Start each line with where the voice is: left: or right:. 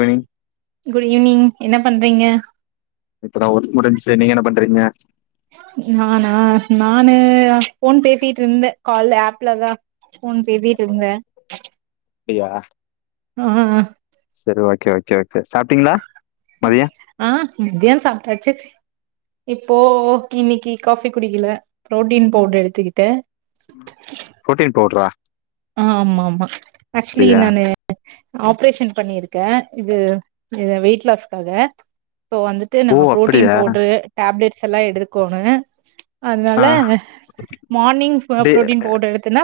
left: Evening
right: good evening என்னப் பண்றீங்க
left: இப்பதா ஒர்க் முடிஞ்சுருச்சு நீங்க என்ன பண்றீங்க
right: நானா நானு ஃபோன் பேசிட்டு இருந்தே கால் ஆப்லதா ஃபோன் பேசிட்டு இருந்தே
left: அப்டியா
right: ம்
left: சரி ஓகே ஓகே ஓகே சாப்ட்டீங்களா மதிய
right: ஆ மத்தியான் சாப்பிட்டாச்சு இப்ப இன்னைக்கு காஃபி குடிக்கல ப்ரோட்டீன் பவுடர் எடுத்துக்கிட்டே
left: புரோட்டீன் பவுடரா
right: ஆ ஆமாமா ஆக்சுலி நானு ஆப்ரேஷன் பண்ணிருக்கே இது இ வெயிட் லாஸ்க்காக இப்போ வந்துட்டு நா
left: ஓ
right: ப்ரோட்டீன்
left: அப்படியா
right: பவுடரு டேப்லட் ஸ்ஸல்லா எடுத்துக்கோணு
left: ஆ
right: அதனால மார்னிங்
left: டே
right: பு்ரோட்டீன் பவுடர் எடுத்தன்னா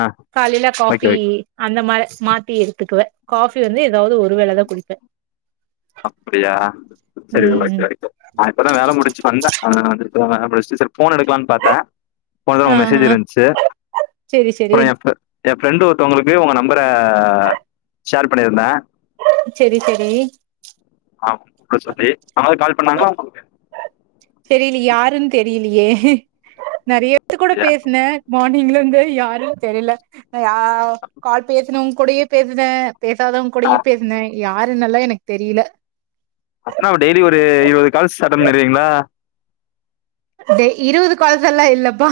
left: ஆ
right: காலேல
left: ஓகே
right: காஃபி
left: ஓகே
right: அன் [unintelligible] மாத்தி எடுத்துக்குவே காஃபி வந்து ஏதாவது ஒரு வேள தா குடிப்பே
left: அப்படியா சரி
right: ம்
left: ஓகே
right: ம்
left: ஓகே நா இப்பதா வேல முடிச்சு வந்தே ஆ [unintelligible] முடிச்ச [unintelligible] ஃபோன எடுக்கலாம்னு பாத்தே போன
right: ஆ
left: உங்க மெசேஜ்
right: ஆ
left: இருந்துச்சு
right: செரி செரி
left: அப்புற எ ஃப்ர என் ஃப்ரெண்டு் ஒருத்தவங்களுக்கு உங்க நம்பர ஷேர் பண்ணியிருந்தே
right: சேரி சேரி
left: ஆமா அத சொல்லி யாராவது கால் பண்ணாங்கா உங்களுக்கு
right: தெரியல யாருன்னு தெரியலையே நறைய நேத்து கூட
left: இல்லையா
right: பேசுனே மார்னிங்ல இருந்தே யாரோ தெரில ய கால் பேசனு கொடயே பேசுனே பேசாதவங்க
left: ஆ
right: கூடயும பேசினே யாருன்னல்லா எனக்கு தெரியல
left: அப்பனா டெய்லி ஒரு இருவது கால்ஸ் அட்டன்பன்னீற்கீங்களா
right: அதே இருவது கால்ஸ்சல்லா இல்லப்பா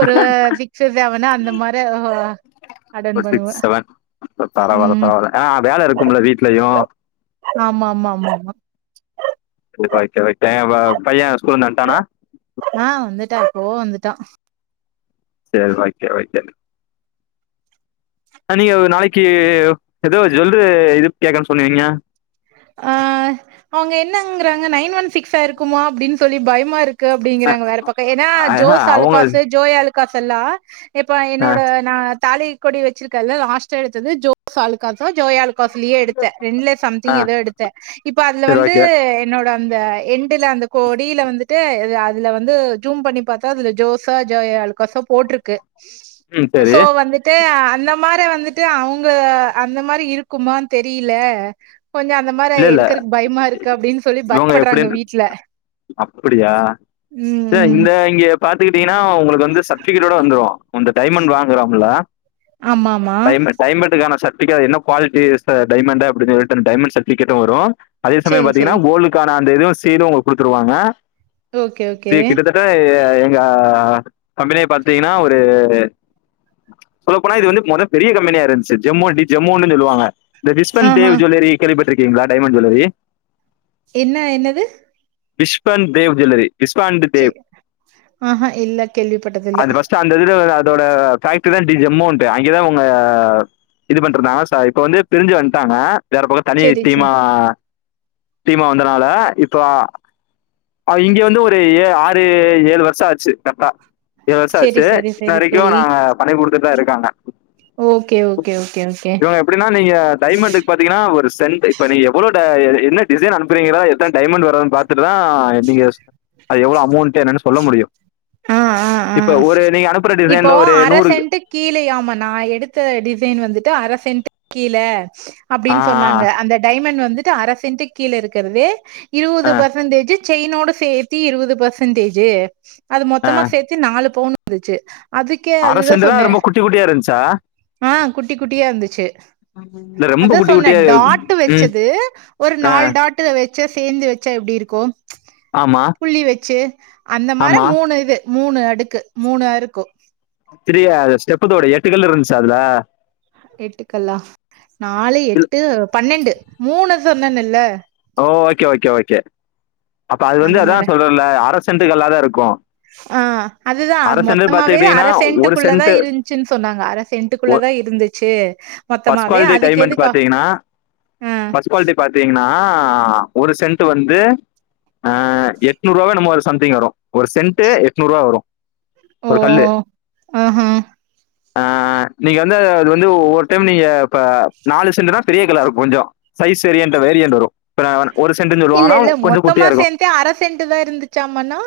right: ஒரு சிக்ஸு செவனு அந்த மாரி அட்டன்
left: ஒரு
right: பண்ணுவே
left: சிக்ஸ் செவன்
right: உ
left: பரவால்ல பரவால்ல ஆ வேல இருக்கும்ல வீட்லயு
right: ஆமா மா மா மா மா [unintelligible]
left: [unintelligible] பையன் ஸ்கூல்லந்து வன்ட்டானா
right: ஆ வந்துட்டா எப்போவோ வந்துட்டா
left: சேரி ஒகே ஒகே நீங்க நாளைக்கு ஏதோ ஜுவல்லரி இது கேக்கனு சொல்லுவீங்க
right: ஆ அவங்க என்னங்கறாங்க நைன் ஒன் சிக்ஸா இருக்குமா அப்படின்னு சொல்லி பயமா இருக் கு
left: அ
right: அப்படிங்கறாங்க வேற பக்கோ ஏன்னா
left: ஆஹ
right: ஜோஸ்
left: அவங்க
right: ஆழுகாசு ஜோய் ஆழு காசல்லா இப்ப
left: ஆ
right: என்னோட நா தாலி கொடி வச்சிருக்கல லாஸ்ட்டா எடுத்தது ஜோஸ் அழுக்காசு ஜோய் அழுக்கா ஸ்லியே எடுத்தேன் ரெண்டுல சம்
left: ஆ
right: திங் ஏதோ எடுத்தேன் இப்ப அதுல
left: சரி
right: வந்து
left: ஓகே
right: என்னோட அந்த என் டுல அந்த கொடியில வந்துட்டு அதுல வந்து ஜூம் பண்ணி பார்த்தா அதுல ஜோசா ஜோய் அழுக்காசோ போட்டிருக்கு
left: ம் சரி
right: சோ வந்துட்டு இந்த மாரி வந்துட்டு அவுங்க அந்த மாரி இருக்குமானு தெரியல கொஞ்சோ அந்த மாரி
left: இல்ல இல்ல
right: எடுக்கறக்கு பயமா இருக்கு அப்டின்னு சொல்லி
left: இவுங்க
right: பயப்படுறாங்க
left: எப்படின்
right: வீட்ல
left: அப்படியா
right: ம்
left: ச
right: ம்
left: இந்த இங்க பாத்துக்கிட்டீங்கன்னா உங்களுக்கு வந்து சர்ட்டிபிகேட்டோட வந்துரும் அந்த டைமண்ட் வாங்குறோம்ல
right: ஆமா ஆமா
left: டைமண்ட் டைம்ண்ட்டுக்கான சட் அது என்ன குவாலிட்டி ச டைமண்ட் அப்பிடின்னு சொல்ட்டு டைமண்ட் செ டிபிக்கேட்டும் வரும் அதே சமயம்
right: சேரி
left: பாத்தீங்கன்னா
right: சேரி
left: கோல்டுக்கான அந்த எதுவும் செய்து உங்க கொடுத்துருவாங்க
right: ஓகே ஓகே
left: இது கிட்ட தட்ட ஏ இங்க அ கம்பேனிய பாத்திங்கனா ஒரு சொல்லப்‌ போனா இது வந்து மொத பெரிய கம்பெனியா இருந்துச்சு ஜம்மோடி ஜம்மோனு சொல்லுவாங்க இந்த விஸ்வந்
right: ஆஹா
left: தேவ் ஜொல்வரி கேள்விபட் டிருக்கிங்களா டைமண்ட் ஜொல்லரி
right: என்ன என்னது
left: பிஷ்பன் தேவ் ஜெல்லரி
right: செர் ஆ இல்ல கேள்விபட்டதில்ல
left: ஒரு ஃபைவ் கிலோ ஜெம்மோண்டு அங்க தான்‌ அவுங்க இது பண்ட்டு இருந்தா லாஸ்டா இப்ப வந்து பிருஞ்சு வந்டாங்க வேற பக்கம் தனியே
right: சேரி சேரி
left: தீமா தீமா வந்தனால இப்போ ஆ இங்க வந்து ஒரு ஏ ஆறு ஏழு வருஷம் ஆச்சு கர்ட்டா ஏழு வருஷம்
right: சேரி
left: ஆச்சு
right: சேரி
left: இன்ன
right: சேரி சேரி
left: வரைக்கும் நாங்க பண்ணி குடுத்துட்டு தான் இருக் ஆமா
right: ஓகே ஓகே ஓகே ஓகே
left: இவுங்க எப்படினா நீங்க டைமண்டுக்கு பாத்திங்கனா ஒரு சென்டு‌ இப்ப நீ எவ்வளோ த எ என்ன டிசைன் அனுப்புறிங்களோ எத்தன டைமண்டு வர்துனு பாத்துட்டுதான் அத நீங்க யோஸ் அது எவ்வுளோ அமோண்ட் என்னனு சொல்ல முடியு
right: ஆ ஆ ஆ
left: இப்ப ஒரு நீங்க அனுப்புற
right: இப்போ
left: டிசைன்ல ஒரு
right: அர
left: நூறு
right: சென்ட்டு கீழயாமா நா எடுத்த டிசைன் வந்து து அர சென்டுக் கீழ
left: ஆ
right: அப்டினு சொன்னாங்க அந்த டைமண் வந்து டு அர சென்ட்டு கீழ இருக்குறது இருவது
left: ஆ
right: பெர்சன்டேஜு செய்னோடு சேத்தி இருவது பேர்சன்டேஜு அது
left: ஆ
right: மொத்தமா சேத்தி நாலு பவுன் ந்துச்சு அதுக்கே
left: அர
right: அதுதா
left: சென்டுதா
right: சொன்னே
left: ரொம்ப குட்டி குட்டியா இருந்துச்சா
right: ஆ குட்டி குட்டியா இருந்துச்சு
left: இல்ல ரொம்ப
right: அதா
left: குட்டி
right: சொன்னே
left: குட்டியா
right: டாட்டு
left: ம்
right: வச்சது ஒரு
left: ஆ
right: நால் டாட்டு வச் ச்சா சேந்து வச்சா எப்டி இருக்கு ச்சு
left: ஆமா
right: புள்ளி வச்சு அந்த மார
left: ஆமா
right: மூணு இது மூணு அடுக்கு மூணு அருக்கு
left: சரியா அது ஸ்டெப்பு தோடு எட்டு கள்ளு இருந்சா அதுல
right: எட்டுக்கல்லா நாலு எட்டு பன்னெண்டு மூணு சொன்னேனுல்ல
left: ஓ ஓகே ஓகே ஓகே அப்ப அது வந்து
right: அந்த
left: அதா
right: மார
left: சொல்றேன்ல அரை சென்ட்டுக்கு எல்லாதா இருக்கு
right: ஆ‌ அதுதா அது
left: அரை சென்ட்
right: மொத்தமாவே
left: பாத்துக்கிட்டீங்கன்னா ஒரு
right: அரசென்ட்டுகுள்ளதா
left: சென்ட்
right: இருந்சுனு சொன்னாங்க அரசென்ட்டுகுள்ளதா இருந்துச்சு
left: ஃபர்ஸ்ட்
right: மொத்தமாவே
left: குவாலிட்டி டைமண்ட்
right: அதுக்கெதுக்
left: பாத்தீங்கன்னா
right: ஆ‌
left: அ ஒரு சென்ட் வந்து அ எட்நூறுபாவோ என்னமோ ஒரு சம்திங் வரு ஒரு சென்ட்டு எட்நூருபா வரு
right: ஓ
left: ஒரு கல்லு
right: ஆஹா
left: ஆ நீங்க வந்து அது வந்து ஒவ்வொர் டைம் நீங்க ப நாலு சென்ட் நாபெரிய கல்லா இருக்கு கொஞ்ச சைஸ் சரியன்ட் வேரியண்ட் வரு [unintelligible]
right: இல்ல
left: சொல்லுவாங்கன்னா
right: இல்ல
left: கொஞ்சோ
right: மொத்தமா
left: குட்டியா இருக்கு
right: சேந்தே அர சென்ட்டு தா இருந்துச்சாம்மான்ணா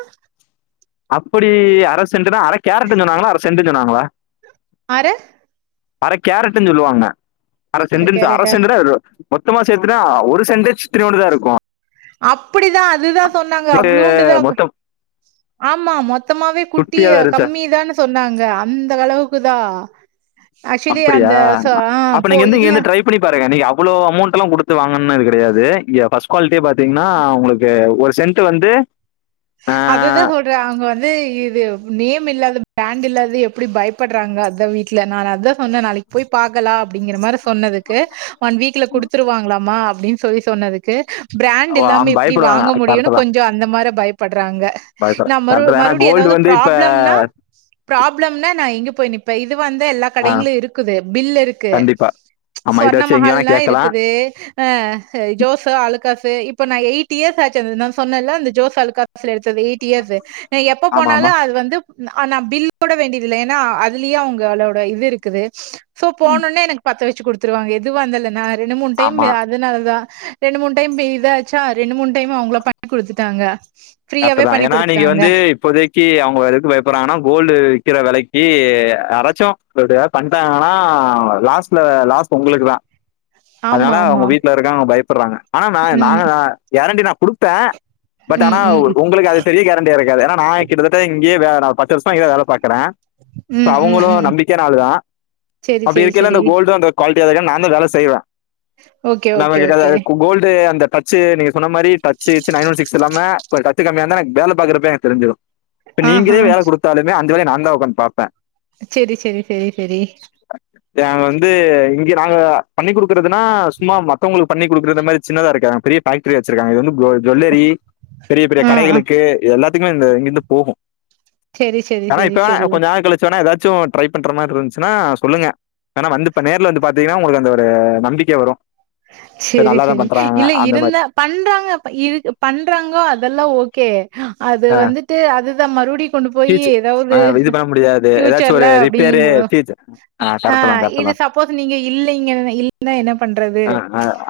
left: அப்படி அரஸ் சென்டு தா அரகேரட்னு சொன்னாகளா அர சென்டு சொன்னாங்களா
right: அர
left: அர கேரட்னு சொல்லுவாங்க அர சென்டுன்னு ச அர சென்டுதா இது மொத்தமா சேர்த்துட்டா ஒரு சென்டு சித்திரோண்டுதா இருக்கு
right: அப் புடி தா அதுதா சொன்னாங்க அவ்வுளுண்டுதா
left: மொத்தம்
right: ஆமா மொத்தமாவே
left: குட்டியா
right: குட்டிய
left: தான் இருந்துச்சா
right: கம்மிதான்னு சொன்னாங்க அந்த அளவுக்கு தா
left: அப்புடியா
right: ஆ
left: அப்ப
right: போ
left: நீங்க ந்து
right: இதுல
left: இங்கந்து ட்ரை பண்ணி பாருங்க நீங்கஅவ் அவ்வளோ அமௌண்ட் எல்லா கொடுத்து வாங்கணும்ன்னனு அது கடையாது இங்க ஃபஸ்ட்டு குவாலிட்டியே பாத்தீங்கன்னா உங்கலுக்கு ஒரு சென்ட் வந்து
right: அததா
left: ஆஹ்,
right: சொல்றே அவங்க வந்து இது நேம் இல்லாத பிராண்ட் இல்லது எப்புடி பயப்படுறாங்க அந்த வீட்ல நா அந்த சொன்னே நாளைக்கு போய் பாக்கலா அப்புடிங்கிற மாரி சொன்னதுக்கு ஒன் வீக்ல குடுத்துருவாங்ளா மா அப்டின் சொல்லி சொன்னதுக்கு பிராண்ட் இல்லாம
left: அவன்
right: எப்டி
left: பயப்படுவாங்க
right: வாங்க முடியுனு
left: கரெக்ட் தான்
right: கொஞ்ச அந்த மார பயப் ராங்க நா
left: பயப்படுறேன்
right: மறு
left: கரெக்ட் தான் ஏன்னா
right: மறுபடியு
left: கோல்டு
right: ஏதாவது
left: வந்து இப்ப
right: ப்ராப்ளம்னா ப்ராப்ளம்னா நா எங்க போய் னிப்பே இது து வந்து எல்லா
left: ஆஹ்,
right: கடைங்குளு இருக்குது பில் இருக்கு
left: கண்டிப்பா ஆமா இதை
right: சோர்ண
left: வச்சு எங்க வேணா
right: மஹால்ல
left: கேட்கலாம்
right: இருக்குது ஆ ஹ எ ஜோஸ் ஆளுக் கசே இப்ப நா எயிட் இயர்ஸ் ஆந்த சொன்ன இ அந்த ஜோஸ் அலுகா சேரி எயிட் இயர்ஸ் ஆ ந எப்ப
left: ஆமா
right: போனாலு
left: ஆமா
right: அது வந்து ந நா பில் கூட வேண்டியதில்ல ஏன்னா அதுலயே அவங்கலோட இது இருக்குது சோ போனோன்னே எனக் பத்து விஸ் சு கொடுத்துருவா எதுவா இந்தாலன்ன ரெண்டு மூண் டைம்
left: ஆமா
right: அது நால தா ரெண்டு மூண் டைம் பேஸ் ஆச்சா ரெண்டு மூணு டைம்மு அவங்லோ பண்ணி குடுத்துட்டாங்க
left: கர்ட
right: ஃப்ரீயாவே
left: தா
right: பண்ணி
left: ஏனா நீங்க
right: குடுத்துட்டாங்க
left: வந்து இப்போதைகீ அவங்க வக்கு பயப்படுறாங்கன்னா கோல்டு விக்கிற விலைக் ஏ அரைச்சு [unintelligible] பண்ட்டாங்கன்னா லாஸ்ட்ல லாஸ்ட் உங்களுக்கு தா
right: ஆமா
left: அதனால அவங்க
right: ஆமா
left: வீட்ல இருக்கவங்க பயப்படுறாங்க ஆனா நாங்க கேரண்டிதா குடுத்தே
right: உ
left: ஆ உங்களுக்கு அது தெரிய கேரண்டியா இருக்காது நா கிட்டத்தட்ட இங்கயே வே நா பத்து வருஷமா இங்கதா வேல பாக்குறே சோ
right: ம் ம்
left: அவங்களு
right: ம்
left: நம்பிக்கையான ஆளுதா
right: செரி
left: அப்படி
right: செரி
left: இருக்கேல்ல
right: செரி
left: இந்த கோல்டு குவாலிட்டியா இருக்க நானு வேல செய்வே
right: ஓகே ஓகே
left: நமக்கிட்ட
right: ஓகே
left: ஏதாது கோல்டு அந்த டச்சு நீங்க சொன்ன மாரி டச்சு கிச்சு நையின் ஒன் சிக்ஸ் இல்லாம ஒரு கத்து கமியா இருந்தா எனக்கு வேலை பாக்கறப்பே எனக்கு தெரிஞ்சிடும் இப்ப
right: ஆஹா
left: நீங்களே வேலை குடுத்தாலுமே அந்த வேலை நா இந்தா ஒக்காந்து பாப்பேன்
right: செரி செரி செரி செரி
left: ட வந்து இங்க நாங்க பண்ணி குடுக்குறதுனா சும்மா மத்தவங்களுக்கு பண்ணி குடுற மாரி சின்தா இருக்க பெரிய பேக்டரி வச்சிருக்காங்க இது வந்து குளோ ஜுவல்லரி பெரிய பெரிய
right: ஆ ஆ
left: கடைகளுக்கு இது எல்லாத் துக்குமே இந்த இங்கேருந்து போகும்
right: செரி செரி
left: ஆனா
right: செரி
left: இப்ப
right: செரி
left: வேணா
right: ஓ
left: கொஞ்ச நாள் கழிச்சு வேணா ஏதாச் சோ ட்ரை பண்ற மாரி இருந்துச்சுன்னா சொல்லுங்க ஏனா வந்து நேர்ல வந்து பாத்தீங்கன்னா உங்களுக்கு அந்த ஒரு நம்பிக்கை வரும் சரி
right: சேரி
left: நல்லா தான்
right: சேரி
left: பண்றாங்க
right: இல்ல
left: அந்த மாரி.
right: இருந்தா பண்றாங்க இருக் பண்றாங்கோ அதெல்லா ஓகே அது
left: ஆ
right: வந்துட்டு அது தா மருவுடி கொண்டு போயி
left: ஃபீச்
right: ஏதாவுது
left: ஆ இது பண்ண முடியாது. ஏதாச்சும்
right: பியூச்சர்ல
left: ஒரு
right: அப்டிங்க
left: ரிப்பேரு
right: போ
left: ஃபீச்
right: ஆ
left: கரெக்ட்டு தான் கரெக்ட்டு
right: இது
left: தான்.
right: சப்போஸ் நீங்க இல்லிங்க இல்லன்னா என்ன பண்றது
left: அ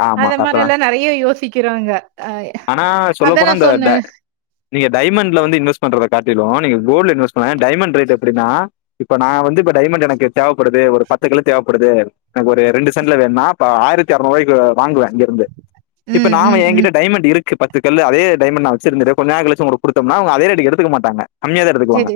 left: ஆமா
right: அத
left: கரட்டுதா
right: மாரில்லா நெறைய யோசிக்கிறாங்க அ
left: ஆனா சொல்ல
right: அதா நா
left: போனா இந்த
right: சொன்னே
left: ட நீங்க டைமண்ட்ல வந்து இன்வெஸ் பண்றத காட்டிலு நீங்க கோல்டுல இன்வெஸ் பண்ணுங்க டைமண்ட் ரேட் எப்டினா இப்ப நா வந்து இப்ப டைமண்ட் எனக்கு தேவைப்படுது ஒரு பத்து கிலோ தேவைப்படுது எனக்கு ஒரு ரெண்டு சென்ட் வேணுனா ப ஆயிரத்தி ஆறநூறுவாய்க்கு வாங்குவேன் இங்கிருந்து இப்ப
right: ம்
left: நாம
right: ம் ம்
left: என்கிட்ட டைமண்ட் இருக் கு பத்து கல்லு அதே டைமண்ட் நா வச்சிருந்துட்டு கொஞ்ச நேரங் கழிச்சு உங்கள்ட குடுத்தோம் அவங்க அதே ரேட்டுக்கு எடுத்துக்க மார்னிங் மாட்டாங்க கம்மியா தா எடுத்துக்குவாங்க
right: சேரி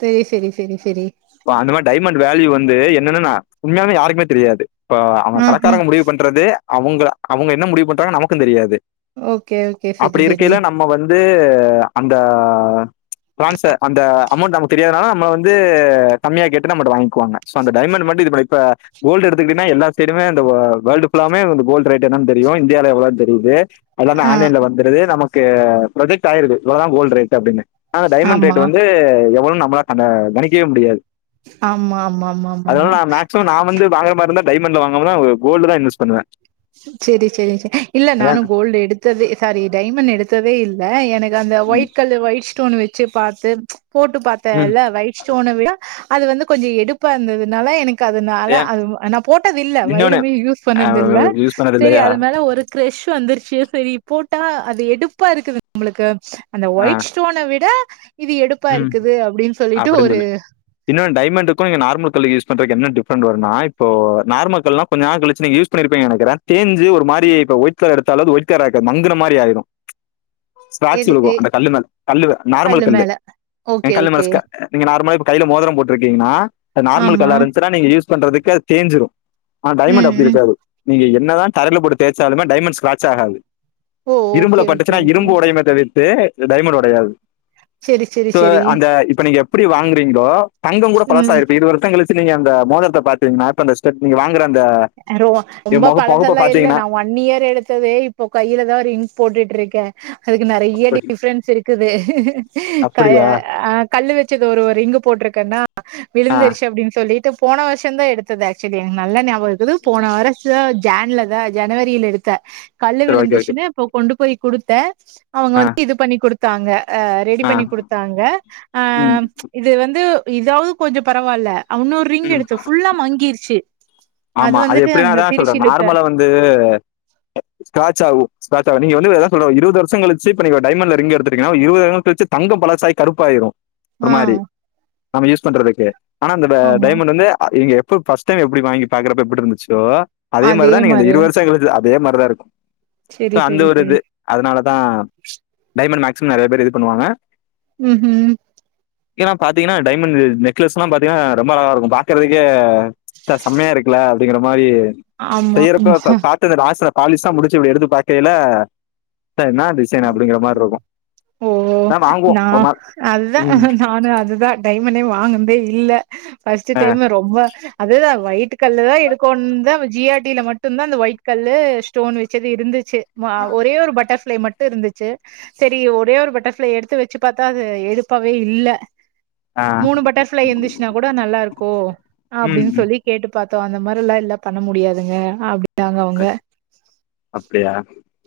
right: செரி செரி செரி செரி
left: இப்ப அந்த மாரி டைமண்ட் வேல்யூ வந்து என்னன்னா உண்மையாவே யாருக்குமே தெரியாது இப்போ அவுங்க
right: ஆஹா
left: கடக்காரங்க முடிவு பண்றது அவுங்க அவுங்க என்ன முடிவு பண்றாங்க நமக்கும் தெரியாது
right: ஓகே ஓகே சரி சரி
left: து அந்த டிரான்ஸ அந்த அமௌண்ட் நமக்கு தெரியாதனால நம்ம வந்து கம்மியா கேட்டு நம்மள்ட வாங்கிக்குவாங்க சோ அந்த டைமண்ட் மட்டும் இது பண்ணு இப்ப கோல்டு எடுத்துக்கிட்டன்னா எல்லா சைடுமே இந்த வ வேல்டு ஃபுல்லாவுமே இந்த கோல் ரேட் என்னானு தெரியும் இந்தியால எவ்ளோ தெரியுது எல்லாமே
right: ஆ
left: ஆன் லைன்ல வந்துருது நம்ம க்கு ப்ரொஜெக்ட் ஆயிருக்கு இவ்ளோ தா கோல்டு ரேட்டு அப்டின்னு ஆன டைமண்ட்
right: ஆமா
left: ரேட் வந்து நம்மளால அந்த கணிக்கவே முடியாது
right: ஆமா ஆமா ஆமா ஆமா
left: அதனால
right: ஆமா
left: நா மேக்சிமம் நா வந்து வாங்குற மாரி இருந்தா டைமண்ட் வாங்கமா கோல்டு தா இன்வஸ் பண்ணுவேன்
right: செரி செரி இல்ல நானும் கோல்டு எடுத்ததே சாரி டைமண்ட் எடுத்ததே இல்ல எனக்கு அந்த
left: ம்
right: ஒய்ட் கல்லு ஒய்ட் ஸ்டோன் வச் செரி பாத்து போட்டு
left: ம்
right: பாத்தேன்ல ஒயிட் ஸ்டோனை விட அது வந்து கொஞ்சம் எடுப்பா இருந்ததுனால எனக் அதனால
left: ஏன்
right: அது நா போட்டது இல்ல
left: இன்னொன்னு
right: வைரமே யூஸ் பண்ணது இல்ல
left: யூஸ் பண்ணது
right: செரி
left: இல்லையா
right: அது மேல ஒரு கிரெஷ் வந்துருச்சு செரி போட்டா அது எடுப்பா இருக்குது நம்மளுக்கு அந்த
left: ஆ
right: ஒயிட் ஸ்டோனை விட இது எடுப்பா
left: ம்
right: இருக்குது அப்டின்னு சொல்லிட்டு
left: அப்டின்னு
right: ஒரு
left: ட் கல்லு யூஸ் பண்றதுக்கு என்ன டிப்ரண்ட்டு வரும்னா இப்போ நார்மல் கல்லாம் கொஞ்ச நாள் கழிச்சு நீங்க யூஸ் பண்ணிருப்பங்க நினைக்கிரேன் தேஞ்ஜி ஒரு மாரி இப்ப ஒயிட் எடுத்தாலும் ஒயிட் கலரா இருக்காது மங்குன மாரி ஆகும் ஸ்கிராச்
right: எதுக்கு
left: விழுகும் அந்த கல்லுல கல்லுல நார்மல் கல்லு ஏ
right: ஓகே
left: கல்
right: ஓகே
left: மேல ஸ்கி நார்மலா கையில மோதிரம் போட்டிருக்கீங்கன்னா நார்மல்
right: ஆமா
left: கல்லா இருந்துச்சன்னா நீங்க யூஸ் பண்றதுக்கு அது தேஞ்சிரும் ஆ டைமண்ட்
right: ம்
left: அப்டி
right: ம்
left: இருக்காது நீங்க என்ன தா தரையில போட்டு தேய்சாலுமே டைமண்ட்ஸ் ஸ்கிராச் ஆகாது
right: ஓ
left: இரும்புல
right: ஓகே ஓகே
left: பட்டுச்சுன்னா
right: ஓகே
left: இரும்பு உடையுமே தவி [unintelligible] டைமண்ட் ஓடையாது
right: செரி செரி
left: ப்ப
right: செரி
left: அந்த இப்ப நீங்க எப்டி வாங்கறீங்களோ தங்கங் கூட
right: ம்
left: பழசாயிருக்கு இருவது வருஷங் கழிச் சு நீங்க அந்த மோதரத்த பாத்தீங்கனா இப்ப அந்த ஸ்டட் நீங்க வாங்கற
right: ஆ ரோவா ரொம்ப பழசா எல்லா இல்ல
left: பாத்தீங்கன்னா
right: நா ஒன் இயர் எடுத்தது இப்போ கையிலதா ரிங்க் போட்டுட்ருக்கே அதுக்கு நெறைய டிஃபரென்ஸ் இருக்குது [inaudible] கல்லு
left: அப்படியா?
right: ஆ கல்லு வச்சது ஒரு ரிங்கு போட்ருக்கனா
left: ஆ
right: விழுந்திருச்சு அப்டின்னு சொல்லிட்டு போன வருஷந்தா எடுத்தது ஆக்சுவலி எனக்கு நல்லா ஞாபகோ இரு க்குது போன வருஷோ ஜான்லதா ஜனவரியில எடுத்த கல்லு
left: சரி ஓகே, ஓகே.
right: விழுந்துருச்சுன்னு இப்ப கொண்டு போய் குடுத்த அவுங்க
left: ஆ,
right: வந்து இது பண்ணி குடு த்தாங்க ஆ ரெடி
left: ஆ.
right: பண்ணி குடுத்தாங்க
left: ம்,
right: அம் இது வந்து இதாவது கொஞ்ச பரவால்ல ஆ உன்னொரு ரிங்
left: ம்.
right: எடுத்தே ஃபுல்லா மங்கிருச்சு
left: ஆமா அது
right: வந்துட்டு
left: எப்பிடினா
right: அங்க
left: அதா நா சொல்றே
right: திருச்சிலிட்ட
left: நார்மலா வந்து ஸ்க்ராட்ச் ஆகு ஸ்க்ராட்ச் ஆயிரு நீங்க வந்து அதா சொல்றே இருவது வருஷங் கழிச்சு இப்ப நீங்க டைமண்டல ரிங் எடுத்துட்டீங்கனா இருவது வருஷோ கழிச்சு தங்கோ பழசாயி கருப்பாயிரு ஒரு
right: ஆ
left: மாரி நாம யூஸ் பண்றதுக்கு ஆனா அந்த ஆ
right: ஆமா
left: டைமண்ட் வந்து அது நீங்க எ ப்ப ஃபர்ஸ்ட் டைம் எப்டி வாங்கி பாக்கறப்ப எப்டி இருந்துச்சோ அதே மாரிதா நீங்க அந்த இருவது வருஷங் கழிச்சு அதே மாரிதா இருக்கு
right: செரி
left: இப்ப அந்த
right: செரி
left: ஒரு
right: செரி
left: இது அதனால அதா டைமண்ட் மேக்சிமம் நெறைய பேர் இது பண்ணுவாங்க
right: ம் ஹும்
left: ஏன்னா பாத்தீங்கன்னா டைமண்ட் நெ நெக்லஸ் எல்லாம் பாத்தீங்கன்னா ரொம்ப அழகா இருக்கு பாக்கறதுக்கே ச செமையா இருக் கல்ல அப்டிங்கிற மாரி
right: ஆமா
left: செய்யறப்ப இப்ப பாத்தது அந்த ஆச பாலிஸ்லா முடிச்சு இப்டி எடுத்து பாக்கையில ச்ச என்னா டிசைன் அப்டிங்கிற மாரி இருக்கும்
right: ஓ
left: ஆனா வாங்குவோம்
right: நா
left: ஒரு நாள்
right: அதுதா
left: ம்
right: நானு அதுதா டைமண்டே வாங்குனதே இல்ல ஃபஸ்ட்டு
left: ஆ
right: டைமு ரொம்ப அதுதா ஒய் ட்டு கல்லுதா எடுக்கோனுன்தா ஜி ஆர் டி ல மட்டும்தா அந்த ஒயிட் கல்லு ஸ்டோன் வச்சது இருந்துச்சு மா ஒரே ஒரு பட்டர்ஃப்ளை மட் டு இருந்துச்சு செரி ஒரே ஒரு பட்டர்ஃப்ளை எடுத்து வச்சு பாத்தா அது எடுப்பாவே இல்ல
left: ஆ
right: மூணு பட்டர்ஃபிளை இருந்துச்சுன்னா கூட நல்லா இருக்கு
left: ம்
right: அப்டின்னு சொல்லி கேட்டு பாத் தோ அந்த மாரில்லா இல்ல பண்ண முடியாதுங்க அப்டின்
left: கே அப்டியா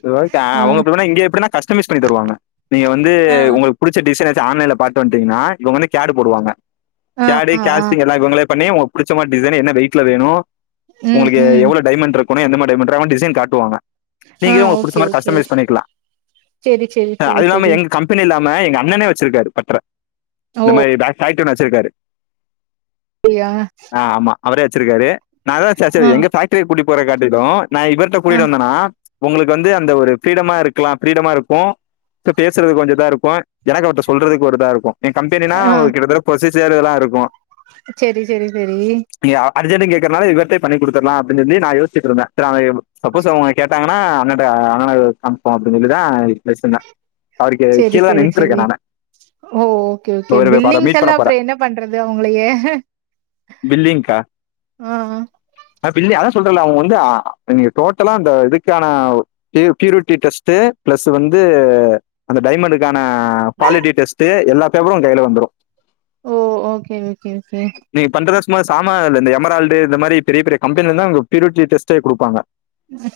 left: சேரி ஓகே அ
right: ஆ
left: அவங்க அப்பிடினா இங்க எப்பிடினா கஸ்டமைஸ் பண்ணித் தருவாங்க நீங்க வந்து
right: ஆ
left: உங்களுக்கு புடிச்ச டிசைன ஆன்லைன்ல பாத்ட்டு வந்ட்டீங்கன்னா இவங்க வந்து கேடு போடுவாங்க கேடு,
right: ஆ ஆ
left: காஸ்டிங் எல்லா இவங்களே பண்ணி உங்களுக்கு புடிச்ச மாரி டிசைன் என்ன வெயிட்ல வேணு
right: ம்
left: உங்களுக்கு
right: ம்
left: எவ்ளோ டைமண்ட் இருக் எந்த மாரி டைமண்ட்ருத அவங்க டிசைன் காட்டுவாங்க
right: ஆ
left: நீங்க உங்களுக்கு புடிச்ச
right: ஓகே
left: மாரி
right: ஓகே
left: கஸ்டமைஸ் பண்ணிக்கலா
right: செரி செரி
left: அ
right: செரி
left: அது இல்லாம
right: செரி
left: எங்க கம்பெனில ன்னா எங்க அண்ணனே வச்சிருக்காரு பட்ற
right: ஓ
left: இந்த மாரி [unintelligible] ஃபேக் ட்ரி ஒண்ணு வச்சுருக்காரு
right: அப்டியா
left: அவரே வச்சிருக்காரு நா அதா சேர்
right: ஆ
left: சேரி எங்க ஃபேக்ட்ரிக்கு கூட்டி போறது காட்டிலு நா இவர்ட்ட
right: ஆ
left: கூட்டிட்டு வந்தனா உங்களுக்கு வந்து அந்த ஒரு ஃப்ரீடமா இருக்கலா ஃப்ரீடமா இருக்கு பே பேசுறது கொஞ்சொ இதா இருக்கு எனக்கு அவர்ட்ட சொல்றதுக்கு ஒரு இதா இருக்கு ஏன் கம்பெனினா
right: ஆ
left: ஒரு கிட்டதட்ட ப்ரொசிஸ் ஜரெல்லா இருக்கு
right: செரி செரி செரி
left: ர்ஜெண்டுனு கேக்கறனால இவர்ட்டயே பண்ணி குடுத்தர்லா அப்டின் சொல்லி நா யோசிச்ட்ருந்தே செரி அவங்க இப் சப்போஸ் அவங்க கேட்டாங்கனா நா அண்ணட்ட அண்ணனுக்கு காமிப்போ அப்டின்னு சொல்லிதா பேசுன
right: செரி செரி செரி ஓ ஓகே ஓகே
left: இவரு பாரு
right: பில்லிங்ஸ்
left: மீட் பண்ண
right: எல்லா
left: போறேன்
right: அப்பறம் என்ன பண்றது அவங்களைய ஆ ஆ
left: ஆ பிள்லயா அதாஸ் சொல்றல அவுங்க வந்து நீங்க டோட்டலா அந்த இதுக்கான பியூரிட்டு டெஸ்ட் பிளஸ் வந்து அந்த டைமனுக்கான குவாலிட்டி டெஸ்டு எல்லா பேப்பரு கைல வந்துரு
right: ஓ ஓகே ஓகே ஓகே
left: ம்மு சாமா இந்த இந்த எமரால்டு இந்த மாரி பெரிய பெரிய கம்பெனிலந்த பிருட்டி டெஸ்டே குடுப்பாங்க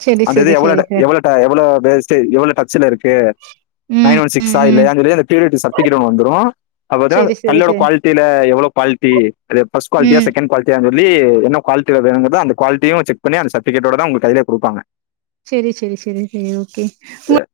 right: செரி
left: அந்த இது
right: செரி
left: எவ்வள
right: செரி சார்
left: எவ்வள எவ்வள வேஸ்ட்டு எவ்வள டச்சுல இருக்கு
right: ம்
left: நயன் ஒன் சிக்
right: ம்
left: ஷா
right: ம்
left: இல்லயா தெரியலப் [unintelligible] வந்துரு அத
right: செரி செரி
left: கல்லோட
right: செரி
left: குவாலிட்டில எவ்ளோ குவாலிட்டி அது ஃபர்ஸ்ட் குவாலிட்டியா
right: ம்
left: செகண்ட் குவாலிட்டியங்கறது வீ என்ன குவாலிட்டி வெத வேணுங்தோ அந்த குவாலிட் டீம் செக் பண்ணி அந்த சட்டிப்கேட்டோ டத வொங்க கையில குடுப்பாங்க
right: செரி செரி செரி செரி ஓகே உ